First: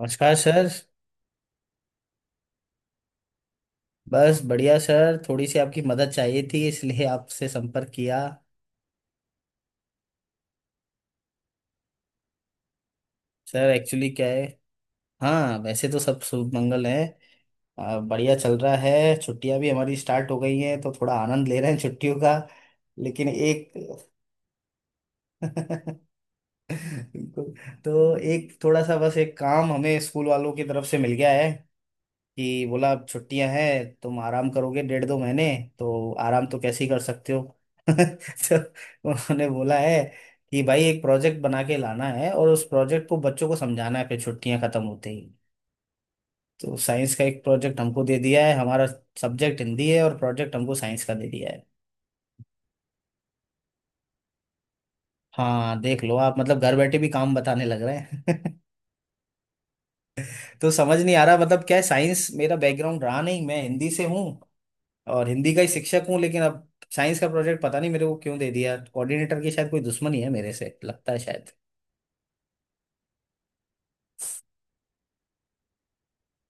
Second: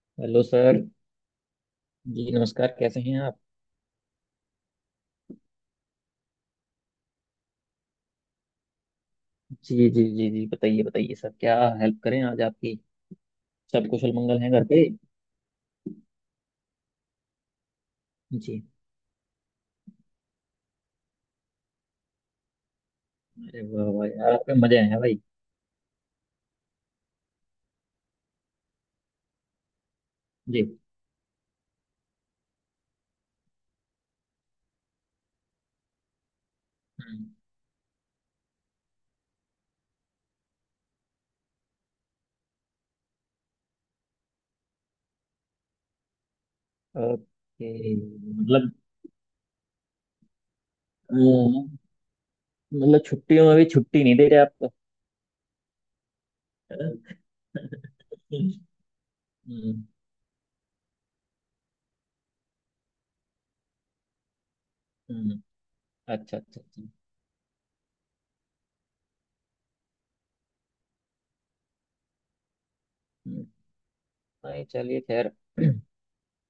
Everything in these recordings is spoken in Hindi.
नमस्कार हेलो सर। सर। जी नमस्कार, कैसे हैं आप? बस बढ़िया सर, थोड़ी सी आपकी मदद चाहिए थी इसलिए आपसे संपर्क किया। जी जी जी जी, बताइए बताइए सर, क्या हेल्प करें आज आपकी। सर सब एक्चुअली कुशल क्या मंगल है। हैं घर पे? हाँ, वैसे तो सब शुभ मंगल है। बढ़िया चल जी। रहा है, छुट्टियां भी हमारी स्टार्ट हो गई हैं तो थोड़ा आनंद ले रहे हैं छुट्टियों का। लेकिन अरे एक वाह वाह यार, आपके मजे हैं भाई। बिल्कुल। तो एक थोड़ा सा बस एक काम हमें स्कूल वालों जी। की तरफ से मिल गया है कि बोला अब छुट्टियां हैं तुम आराम करोगे डेढ़ दो महीने, तो आराम तो कैसे ही कर हम्म। सकते हो। तो उन्होंने बोला है कि भाई एक प्रोजेक्ट बना के लाना है और उस प्रोजेक्ट को बच्चों को समझाना है फिर छुट्टियां खत्म होते ही। तो साइंस का एक प्रोजेक्ट ओके, हमको दे दिया है मतलब। हमारा। सब्जेक्ट हिंदी है और प्रोजेक्ट हमको साइंस का दे दिया है। हम्म। मतलब छुट्टियों में भी छुट्टी नहीं दे रहे आपको। हाँ देख लो आप, मतलब घर बैठे भी काम बताने लग रहे हैं। हम्म। तो समझ नहीं आ रहा मतलब क्या है, साइंस मेरा बैकग्राउंड रहा नहीं, मैं हिंदी से हूँ और हम्म। हिंदी का ही शिक्षक हूँ, अच्छा लेकिन अच्छा अब अच्छा। साइंस का प्रोजेक्ट पता नहीं मेरे को क्यों दे दिया। कोऑर्डिनेटर की शायद कोई दुश्मनी है मेरे से, लगता है शायद। हम्म। नहीं चलिए खैर,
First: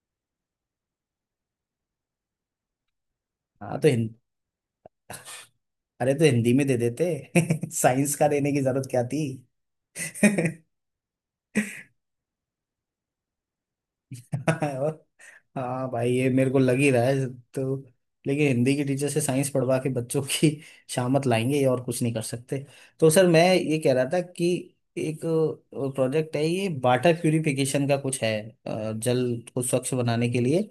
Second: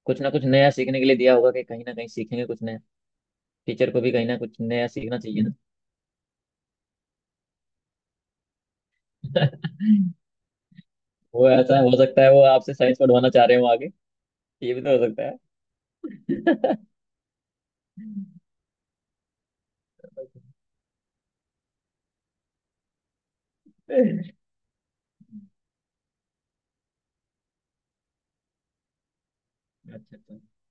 कुछ ना कुछ नया सीखने के लिए दिया होगा कि कहीं ना कहीं सीखेंगे कुछ नया। हाँ तो टीचर को भी हिंद कहीं ना कुछ नया सीखना चाहिए। अरे, तो हिंदी में दे देते साइंस का देने की जरूरत क्या थी। ना वो ऐसा हो सकता है, वो आपसे साइंस पढ़वाना चाह रहे हो आगे। ये भी तो और हो सकता हाँ भाई, ये मेरे को है। लग ही रहा है। तो लेकिन हिंदी की टीचर से साइंस पढ़वा के बच्चों की शामत लाएंगे, ये और कुछ नहीं कर सकते। तो सर मैं ये कह रहा था अच्छा। कि एक प्रोजेक्ट है, ये वाटर प्यूरिफिकेशन का कुछ है। जल को स्वच्छ बनाने अच्छा। के लिए।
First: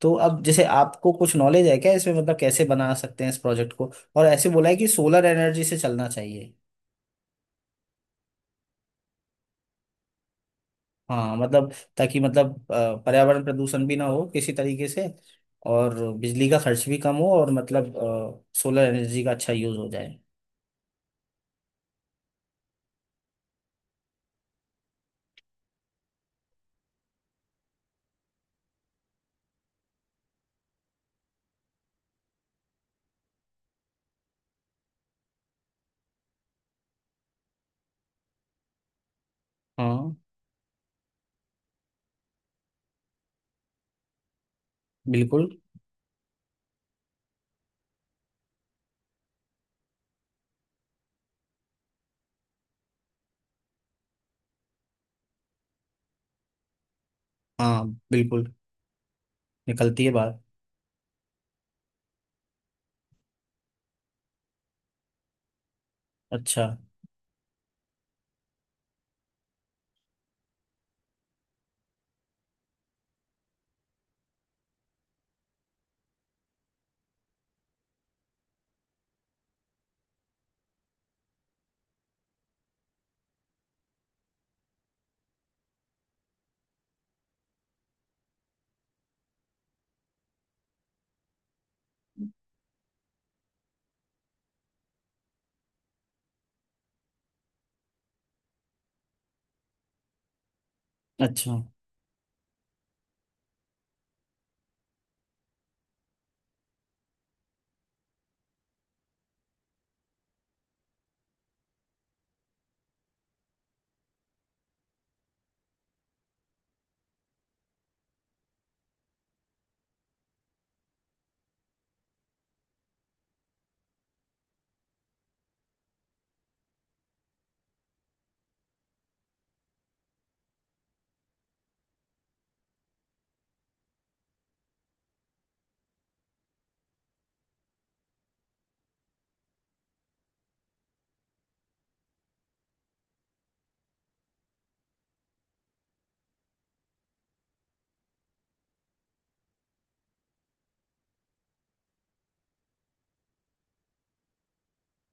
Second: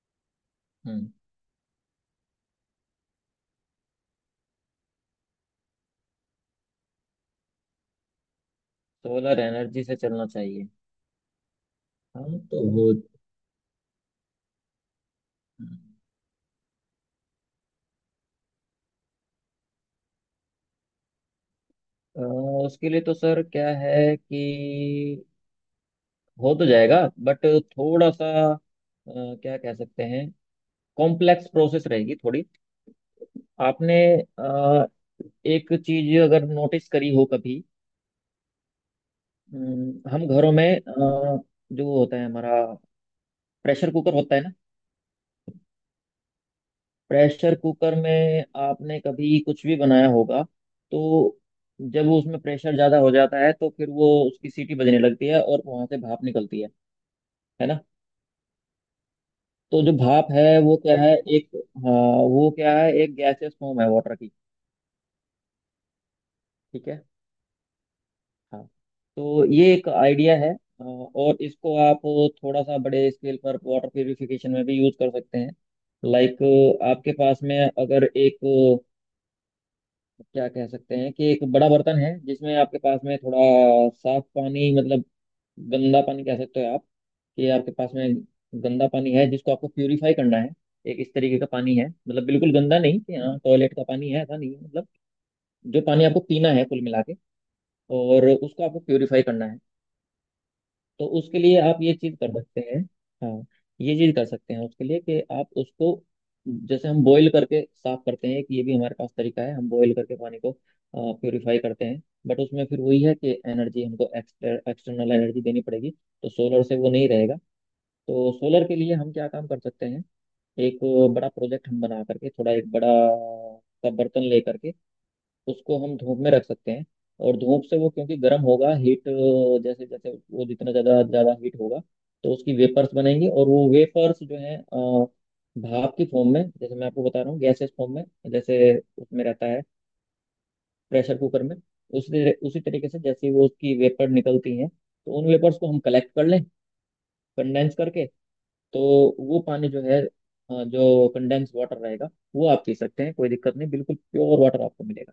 तो अब जैसे हम्म। आपको कुछ नॉलेज है क्या इसमें, मतलब कैसे बना सकते हैं इस प्रोजेक्ट को, और ऐसे बोला है कि सोलर एनर्जी से चलना चाहिए। सोलर एनर्जी से चलना चाहिए? हाँ मतलब ताकि हम तो मतलब हो। पर्यावरण प्रदूषण भी ना हो किसी तरीके से, और बिजली का खर्च भी कम हो, और मतलब सोलर एनर्जी का अच्छा यूज हो जाए। अ, उसके लिए तो सर क्या है कि हो तो जाएगा, बट थोड़ा सा, अ, क्या कह सकते हैं, कॉम्प्लेक्स प्रोसेस रहेगी थोड़ी। आपने अ, एक चीज अगर नोटिस करी हो कभी। हाँ हम घरों में, जो होता है हमारा, प्रेशर कुकर होता है ना। बिल्कुल। प्रेशर कुकर में आपने कभी कुछ भी बनाया होगा, तो जब वो उसमें प्रेशर ज्यादा हो जाता है तो फिर वो उसकी सीटी बजने लगती है और वहां से भाप निकलती है। है ना। हाँ बिल्कुल। तो जो निकलती है भाप बात। है वो क्या है एक। हाँ। वो क्या है, एक गैसियस फॉर्म है वाटर की। अच्छा ठीक है। हाँ। तो ये एक आइडिया है, और इसको आप थोड़ा सा बड़े स्केल पर वाटर प्यूरिफिकेशन में भी यूज कर सकते हैं। लाइक आपके पास में अगर एक, क्या कह सकते हैं कि एक बड़ा बर्तन है जिसमें आपके पास में थोड़ा साफ पानी, मतलब गंदा पानी कह सकते हो आप, कि आपके पास में गंदा पानी है जिसको आपको प्यूरिफाई करना है। एक इस तरीके का पानी है, मतलब बिल्कुल गंदा नहीं कि हाँ टॉयलेट का पानी है, ऐसा नहीं है। मतलब जो पानी आपको पीना है कुल मिला के, और उसको आपको प्यूरिफाई करना है, तो उसके लिए अच्छा आप ये चीज कर सकते हैं। हाँ। ये चीज कर सकते हैं उसके लिए कि आप उसको, जैसे हम बॉईल करके साफ करते हैं, कि ये भी हमारे पास तरीका है, हम बॉईल करके पानी को प्योरीफाई करते हैं, बट उसमें फिर वही है कि एनर्जी हमको एक्सटर्नल एनर्जी देनी पड़ेगी, तो सोलर से वो नहीं रहेगा। तो सोलर के लिए हम क्या काम कर सकते हैं, एक बड़ा प्रोजेक्ट हम बना करके, थोड़ा एक बड़ा सा बर्तन ले करके उसको हम धूप में रख सकते हैं, और धूप से वो क्योंकि गर्म होगा, हीट, जैसे जैसे वो जितना ज़्यादा ज़्यादा हीट होगा तो उसकी वेपर्स बनेंगी, और वो वेपर्स जो है, भाप की फॉर्म में, जैसे मैं आपको बता रहा हूँ, गैसेस फॉर्म में, जैसे उसमें रहता है, प्रेशर कुकर में, उसी उसी तरीके से, जैसे वो उसकी वेपर निकलती हैं, तो उन वेपर्स को हम कलेक्ट कर लें, कंडेंस करके। तो वो पानी जो है, जो कंडेंस वाटर रहेगा, वो आप पी सकते हैं, कोई दिक्कत नहीं, बिल्कुल प्योर वाटर आपको मिलेगा।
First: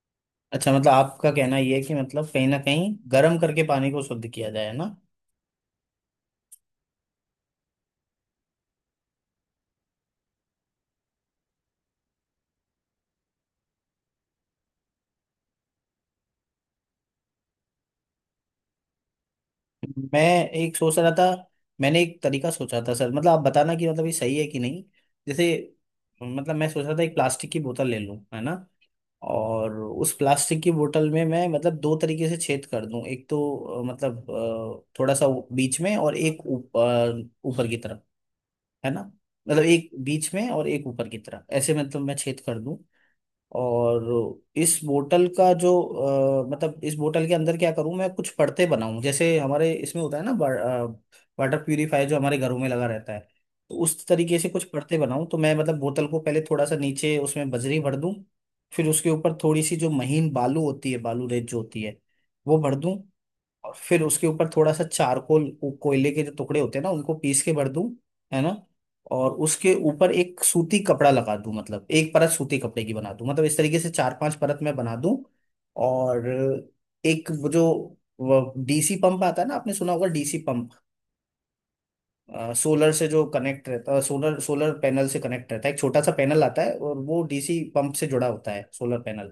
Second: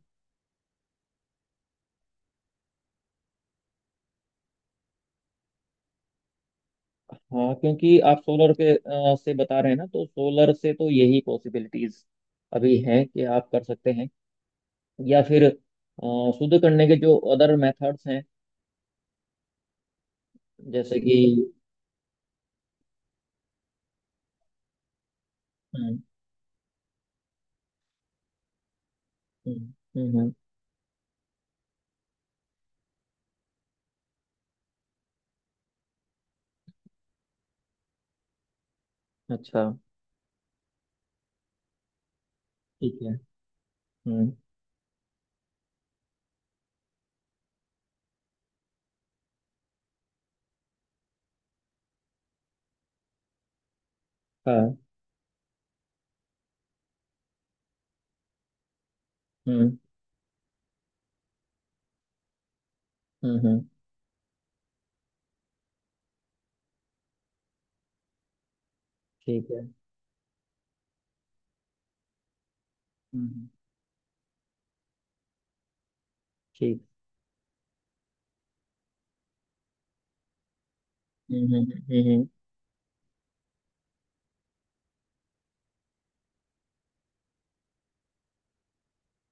अच्छा। मतलब आपका कहना ये है कि मतलब कहीं ना कहीं गर्म करके पानी को शुद्ध किया जाए ना। हाँ क्योंकि आप सोलर के, से बता रहे हैं ना, तो सोलर से तो यही पॉसिबिलिटीज अभी हैं कि आप कर सकते हैं, या फिर शुद्ध करने के जो अदर मेथड्स हैं, मैं एक सोच जैसे रहा कि। था, मैंने एक तरीका सोचा था सर, मतलब आप बताना कि मतलब ये सही है कि नहीं। जैसे हम्म। मतलब मैं सोच रहा था एक प्लास्टिक की बोतल ले लूं, है ना। हम्म। और हम्म। उस हम्म। प्लास्टिक की बोतल में मैं मतलब दो तरीके से छेद कर दूं, एक तो मतलब थोड़ा सा बीच में और एक ऊपर की तरफ, है ना। मतलब अच्छा। एक बीच में और एक ऊपर की तरफ ऐसे मतलब मैं छेद कर दूं। ठीक है। हम्म। और इस बोतल का जो मतलब इस बोतल के अंदर क्या करूं, मैं कुछ परतें बनाऊं, जैसे हमारे इसमें होता है ना, वाटर प्यूरिफायर जो हमारे घरों में लगा रहता है। तो उस तरीके से कुछ हाँ। परतें बनाऊं, तो मैं मतलब बोतल को पहले थोड़ा सा नीचे उसमें बजरी भर दूं, फिर उसके ऊपर थोड़ी सी हम्म। जो महीन बालू होती है, बालू रेत जो होती है, वो भर दूं, हम्म। हम्म। और फिर उसके ऊपर थोड़ा सा चारकोल, वो कोयले के जो टुकड़े होते हैं ना उनको पीस के भर दूं, है ना। और ठीक है। उसके ऊपर एक सूती कपड़ा लगा दूं, मतलब एक परत सूती कपड़े की बना दूं, मतलब हम्म। इस तरीके से चार पांच परत मैं बना दूं। और ठीक। एक वो जो डीसी पंप आता है ना, आपने सुना होगा डीसी पंप, हम्म। हम्म। हम्म। सोलर से जो कनेक्ट रहता है, सोलर सोलर पैनल से कनेक्ट रहता है, एक छोटा सा पैनल आता है और वो डीसी पंप से जुड़ा होता है सोलर पैनल।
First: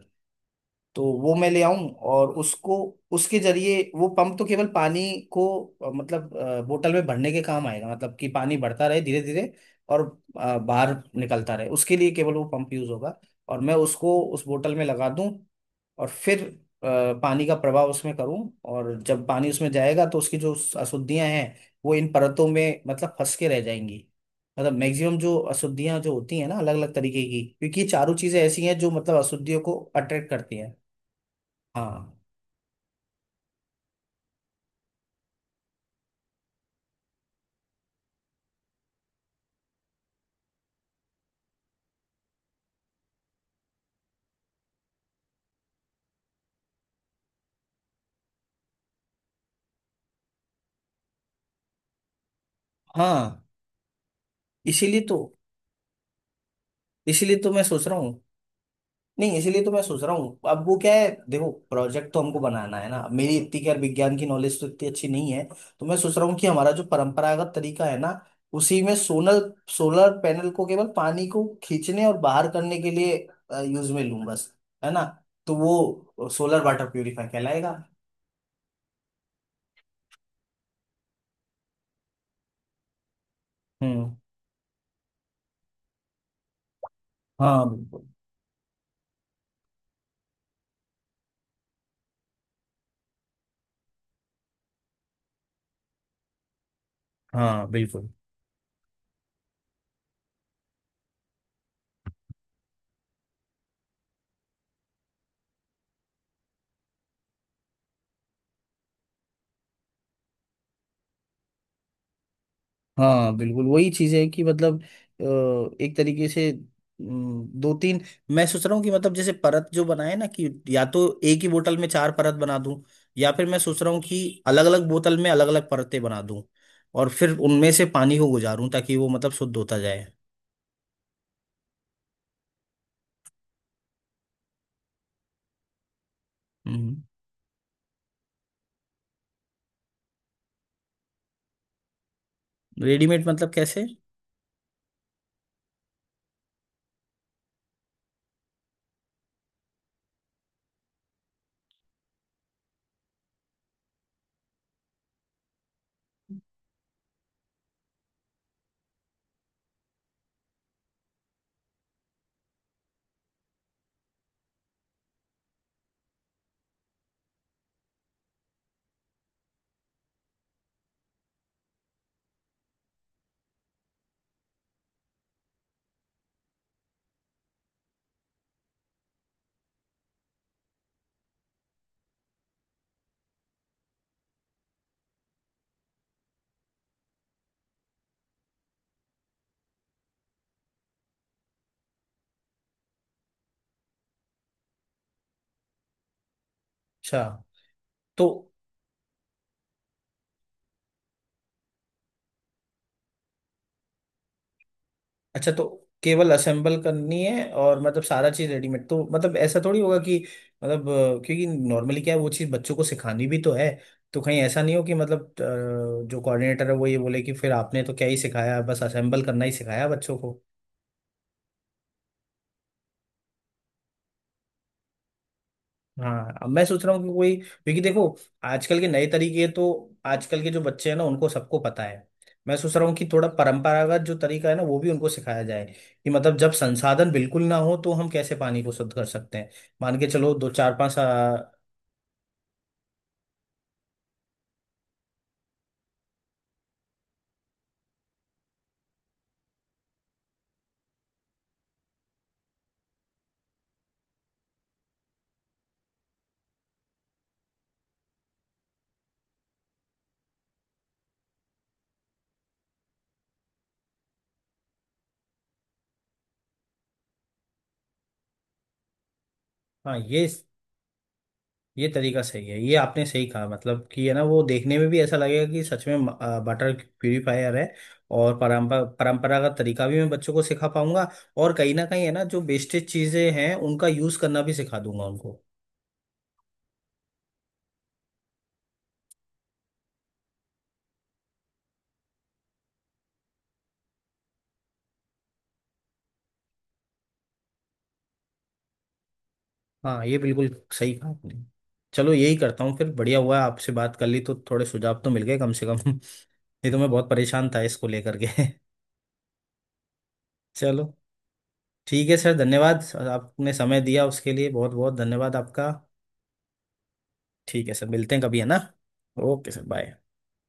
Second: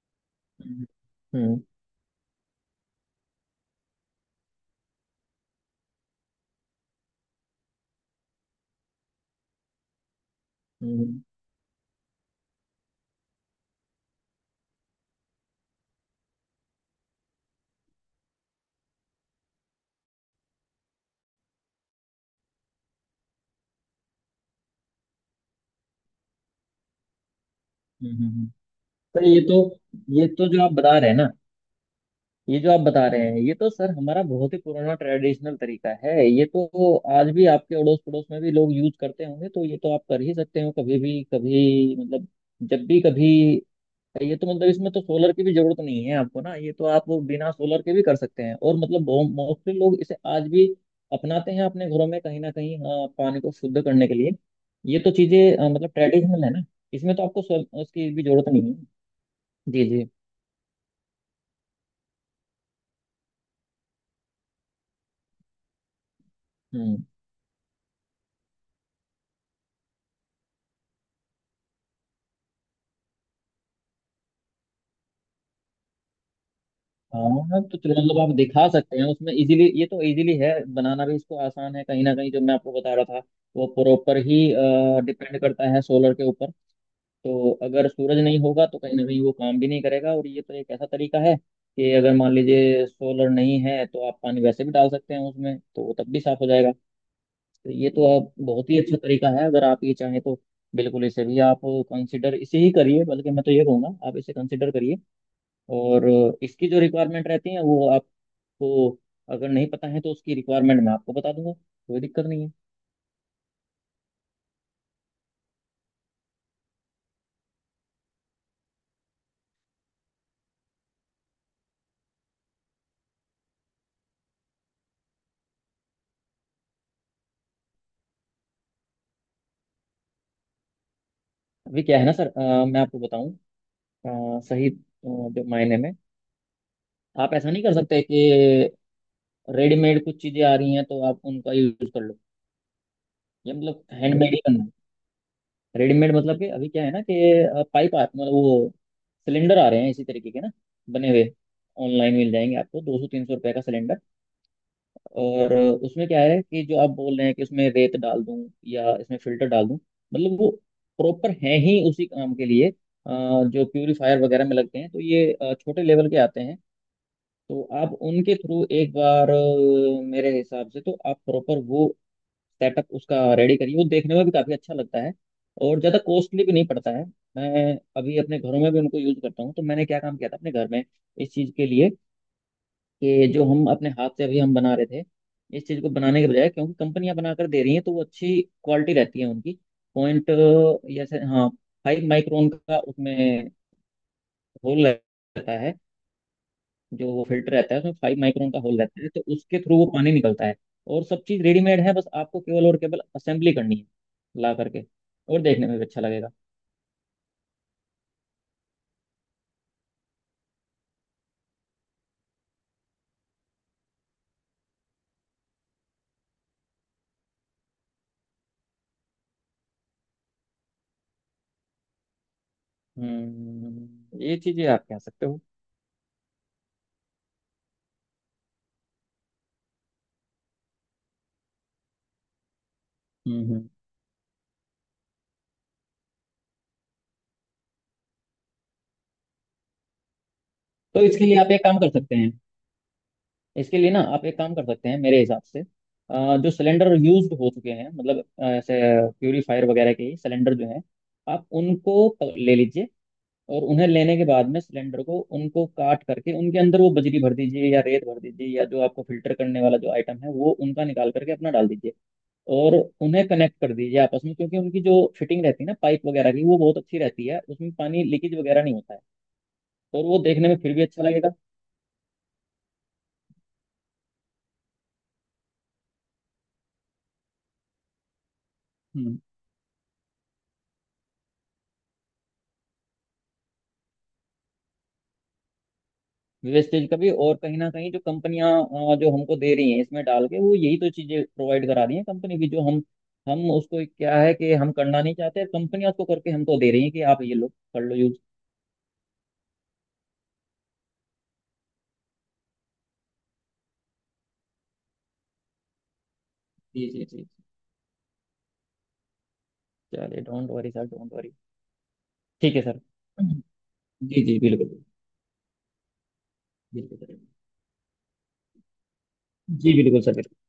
हम्म। तो वो मैं ले हम्म। आऊं और उसको, उसके जरिए वो पंप तो केवल पानी को मतलब बोतल में भरने के काम आएगा, मतलब कि पानी बढ़ता रहे धीरे धीरे, और बाहर हम्म। हम्म। निकलता रहे, उसके लिए केवल वो पंप यूज होगा। और मैं उसको उस बोतल में लगा दूं, और फिर अ, पानी का प्रवाह उसमें करूं, और जब पानी उसमें जाएगा तो उसकी जो अशुद्धियां हैं वो इन परतों में मतलब फंस के रह जाएंगी। मतलब मैक्सिमम जो अशुद्धियां जो होती हैं ना अलग अलग तरीके की, क्योंकि ये हम्म। चारों चीजें हम्म। ऐसी हैं जो मतलब तो ये अशुद्धियों को तो ये अट्रैक्ट तो करती जो आप हैं। बता रहे हैं ना, हाँ। ये जो आप बता रहे हैं ये तो सर हमारा बहुत ही पुराना ट्रेडिशनल तरीका है। ये तो आज भी आपके अड़ोस पड़ोस में भी लोग यूज करते होंगे, तो ये तो आप कर ही सकते हो, कभी भी, कभी, मतलब जब भी कभी। ये तो मतलब इसमें तो सोलर की भी जरूरत नहीं है आपको ना, ये तो आप बिना सोलर के भी कर सकते हैं, और मतलब मोस्टली लोग इसे आज भी अपनाते हैं अपने घरों में कहीं ना कहीं, हाँ, पानी हाँ को शुद्ध करने के लिए। ये इसीलिए तो तो चीजें मतलब ट्रेडिशनल है ना, इसमें तो इसीलिए आपको तो मैं सोच रहा उसकी हूँ। भी जरूरत नहीं है। नहीं, इसीलिए तो मैं जी सोच जी। रहा हूँ अब वो क्या है, देखो प्रोजेक्ट तो हमको बनाना है ना। अब मेरी इतनी खैर विज्ञान की नॉलेज तो इतनी अच्छी नहीं है। तो मैं सोच रहा हूँ कि हमारा जो हम्म। परंपरागत तरीका है ना, उसी में सोलर, सोलर पैनल को केवल पानी को खींचने और बाहर करने के लिए यूज में लूँ बस, है ना। तो वो सोलर वाटर प्यूरिफायर हाँ कहलाएगा। तो चलो, मतलब आप दिखा सकते हैं उसमें इजीली, ये तो इजीली है, बनाना भी इसको आसान है। कहीं ना कहीं जो मैं आपको बता रहा था, वो हम्म। प्रॉपर ही डिपेंड करता है सोलर के ऊपर, तो हाँ अगर बिल्कुल। सूरज नहीं होगा तो कहीं ना कहीं वो काम भी नहीं करेगा। और ये तो एक ऐसा तरीका है कि अगर मान लीजिए सोलर नहीं है तो आप पानी वैसे भी डाल सकते हैं उसमें, तो वो तब भी साफ हो जाएगा। हाँ तो ये तो बिल्कुल। आप, बहुत ही अच्छा तरीका है अगर आप ये चाहें तो। बिल्कुल इसे भी आप कंसिडर, इसे ही करिए, बल्कि मैं तो ये कहूँगा आप इसे कंसिडर करिए। और इसकी जो रिक्वायरमेंट रहती है वो आपको, अगर नहीं पता है तो उसकी रिक्वायरमेंट मैं आपको बता दूंगा, कोई दिक्कत नहीं है। हाँ बिल्कुल वही चीज है कि मतलब एक तरीके से दो तीन, मैं सोच रहा हूँ कि मतलब जैसे परत जो बनाए ना कि या तो एक ही बोतल में चार परत बना दूं, या फिर मैं सोच रहा हूँ कि अलग अलग बोतल में अलग अलग परतें बना दूं, और फिर उनमें से पानी को गुजारूं ताकि वो मतलब शुद्ध होता जाए। अभी क्या है ना सर, मैं आपको बताऊं, अ, सही अ, जो मायने में, हम्म। आप ऐसा नहीं कर सकते कि रेडीमेड कुछ चीजें आ रही हैं तो आप उनका यूज कर लो। रेडीमेड मतलब ये मतलब कैसे। हैंडमेड ही करना है। रेडीमेड मतलब कि अभी क्या है ना कि, पाइप आ मतलब वो सिलेंडर आ रहे हैं इसी तरीके के ना, बने हुए, ऑनलाइन मिल जाएंगे आपको, 200 300 रुपए का सिलेंडर। और उसमें क्या है कि जो आप बोल रहे हैं कि इसमें रेत डाल दूं या इसमें फिल्टर डाल दूं, मतलब वो प्रॉपर है ही उसी काम के लिए, जो प्यूरिफायर वगैरह में लगते हैं, तो ये छोटे लेवल के आते हैं। तो आप उनके थ्रू एक बार, मेरे हिसाब से तो आप प्रॉपर वो सेटअप उसका रेडी करिए, वो देखने में भी काफ़ी अच्छा लगता है, और ज़्यादा कॉस्टली भी नहीं पड़ता है। मैं अभी अपने घरों में भी उनको यूज़ करता हूँ। तो मैंने क्या काम किया था अपने घर में इस चीज़ के लिए, कि जो हम अपने हाथ से अभी हम बना रहे थे, इस चीज़ को बनाने के बजाय, क्योंकि कंपनियां बनाकर दे रही हैं तो वो अच्छी क्वालिटी रहती है उनकी, पॉइंट, जैसे, हाँ, 5 माइक्रोन का उसमें होल रहता है, जो अच्छा वो फिल्टर रहता है उसमें फाइव तो माइक्रोन का होल रहता है, तो उसके थ्रू वो पानी निकलता है। और सब चीज़ रेडीमेड है, बस आपको केवल और केवल असेंबली करनी है ला करके, और अच्छा तो देखने में भी अच्छा लगेगा। केवल असेंबल करनी है, और मतलब सारा चीज रेडीमेड, तो मतलब ऐसा थोड़ी होगा कि मतलब क्योंकि नॉर्मली क्या है वो चीज बच्चों को सिखानी भी तो है। तो कहीं ऐसा नहीं हो कि मतलब जो कोऑर्डिनेटर है वो ये बोले कि फिर आपने तो क्या ही सिखाया, बस असेंबल करना ही सिखाया बच्चों को। हम्म, ये चीज़ें आप कह सकते हो। हाँ अब मैं सोच रहा हूँ कि कोई, क्योंकि देखो आजकल के नए तरीके तो आजकल के जो बच्चे हैं ना उनको सबको पता है। मैं सोच रहा हूँ कि थोड़ा हम्म। हम्म। परंपरागत जो तरीका है ना वो भी उनको सिखाया जाए, कि मतलब जब संसाधन बिल्कुल ना हो तो हम कैसे पानी को शुद्ध कर सकते हैं। मान के चलो, दो चार पांच तो इसके लिए आप एक काम कर सकते हैं, इसके लिए ना आप एक काम कर सकते हैं मेरे हिसाब से, जो सिलेंडर यूज्ड हो चुके हैं, मतलब ऐसे प्यूरीफायर वगैरह के सिलेंडर जो हैं, आप उनको ले लीजिए, और उन्हें लेने के बाद में सिलेंडर को उनको काट करके उनके अंदर वो बजरी भर दीजिए या रेत भर दीजिए, या जो आपको फिल्टर करने वाला जो आइटम है वो उनका निकाल करके अपना डाल दीजिए, और उन्हें कनेक्ट कर दीजिए आपस में, क्योंकि उनकी जो फिटिंग रहती है ना पाइप वगैरह की वो बहुत अच्छी रहती है, उसमें पानी लीकेज वगैरह नहीं होता है, हाँ और वो ये देखने में फिर भी अच्छा लगेगा। ये तरीका सही है, ये आपने सही कहा। मतलब कि है ना वो देखने में भी ऐसा लगेगा कि सच में बटर प्यूरिफायर है। और परंपरागत तरीका भी मैं बच्चों को सिखा पाऊंगा, और कहीं ना कहीं है ना जो वेस्टेज चीजें हैं उनका यूज करना भी सिखा दूंगा उनको। वेस्टेज का भी, और कहीं ना कहीं जो कंपनियां, जो हमको दे रही हैं इसमें डाल के, वो यही तो चीजें प्रोवाइड करा रही हैं कंपनी की, जो हम उसको क्या है कि हम करना नहीं चाहते, कंपनियां उसको करके हमको दे रही हैं कि आप ये लो, कर लो यूज। हाँ ये बिल्कुल सही कहा आपने। चलो यही करता हूँ, फिर बढ़िया हुआ आपसे बात कर ली तो थोड़े सुझाव तो मिल गए कम से कम। नहीं तो जी मैं जी बहुत जी। परेशान था इसको लेकर के। चलिए डोंट वरी चलो सर, डोंट वरी। ठीक है सर, ठीक है सर। धन्यवाद सर, आपने समय दिया जी उसके जी लिए बिल्कुल बहुत बिल्कुल। बहुत धन्यवाद आपका। बिल्कुल करेंगे। ठीक है सर, मिलते हैं कभी, है ना। Okay sir, ji bye. बिल्कुल सर, बिल्कुल।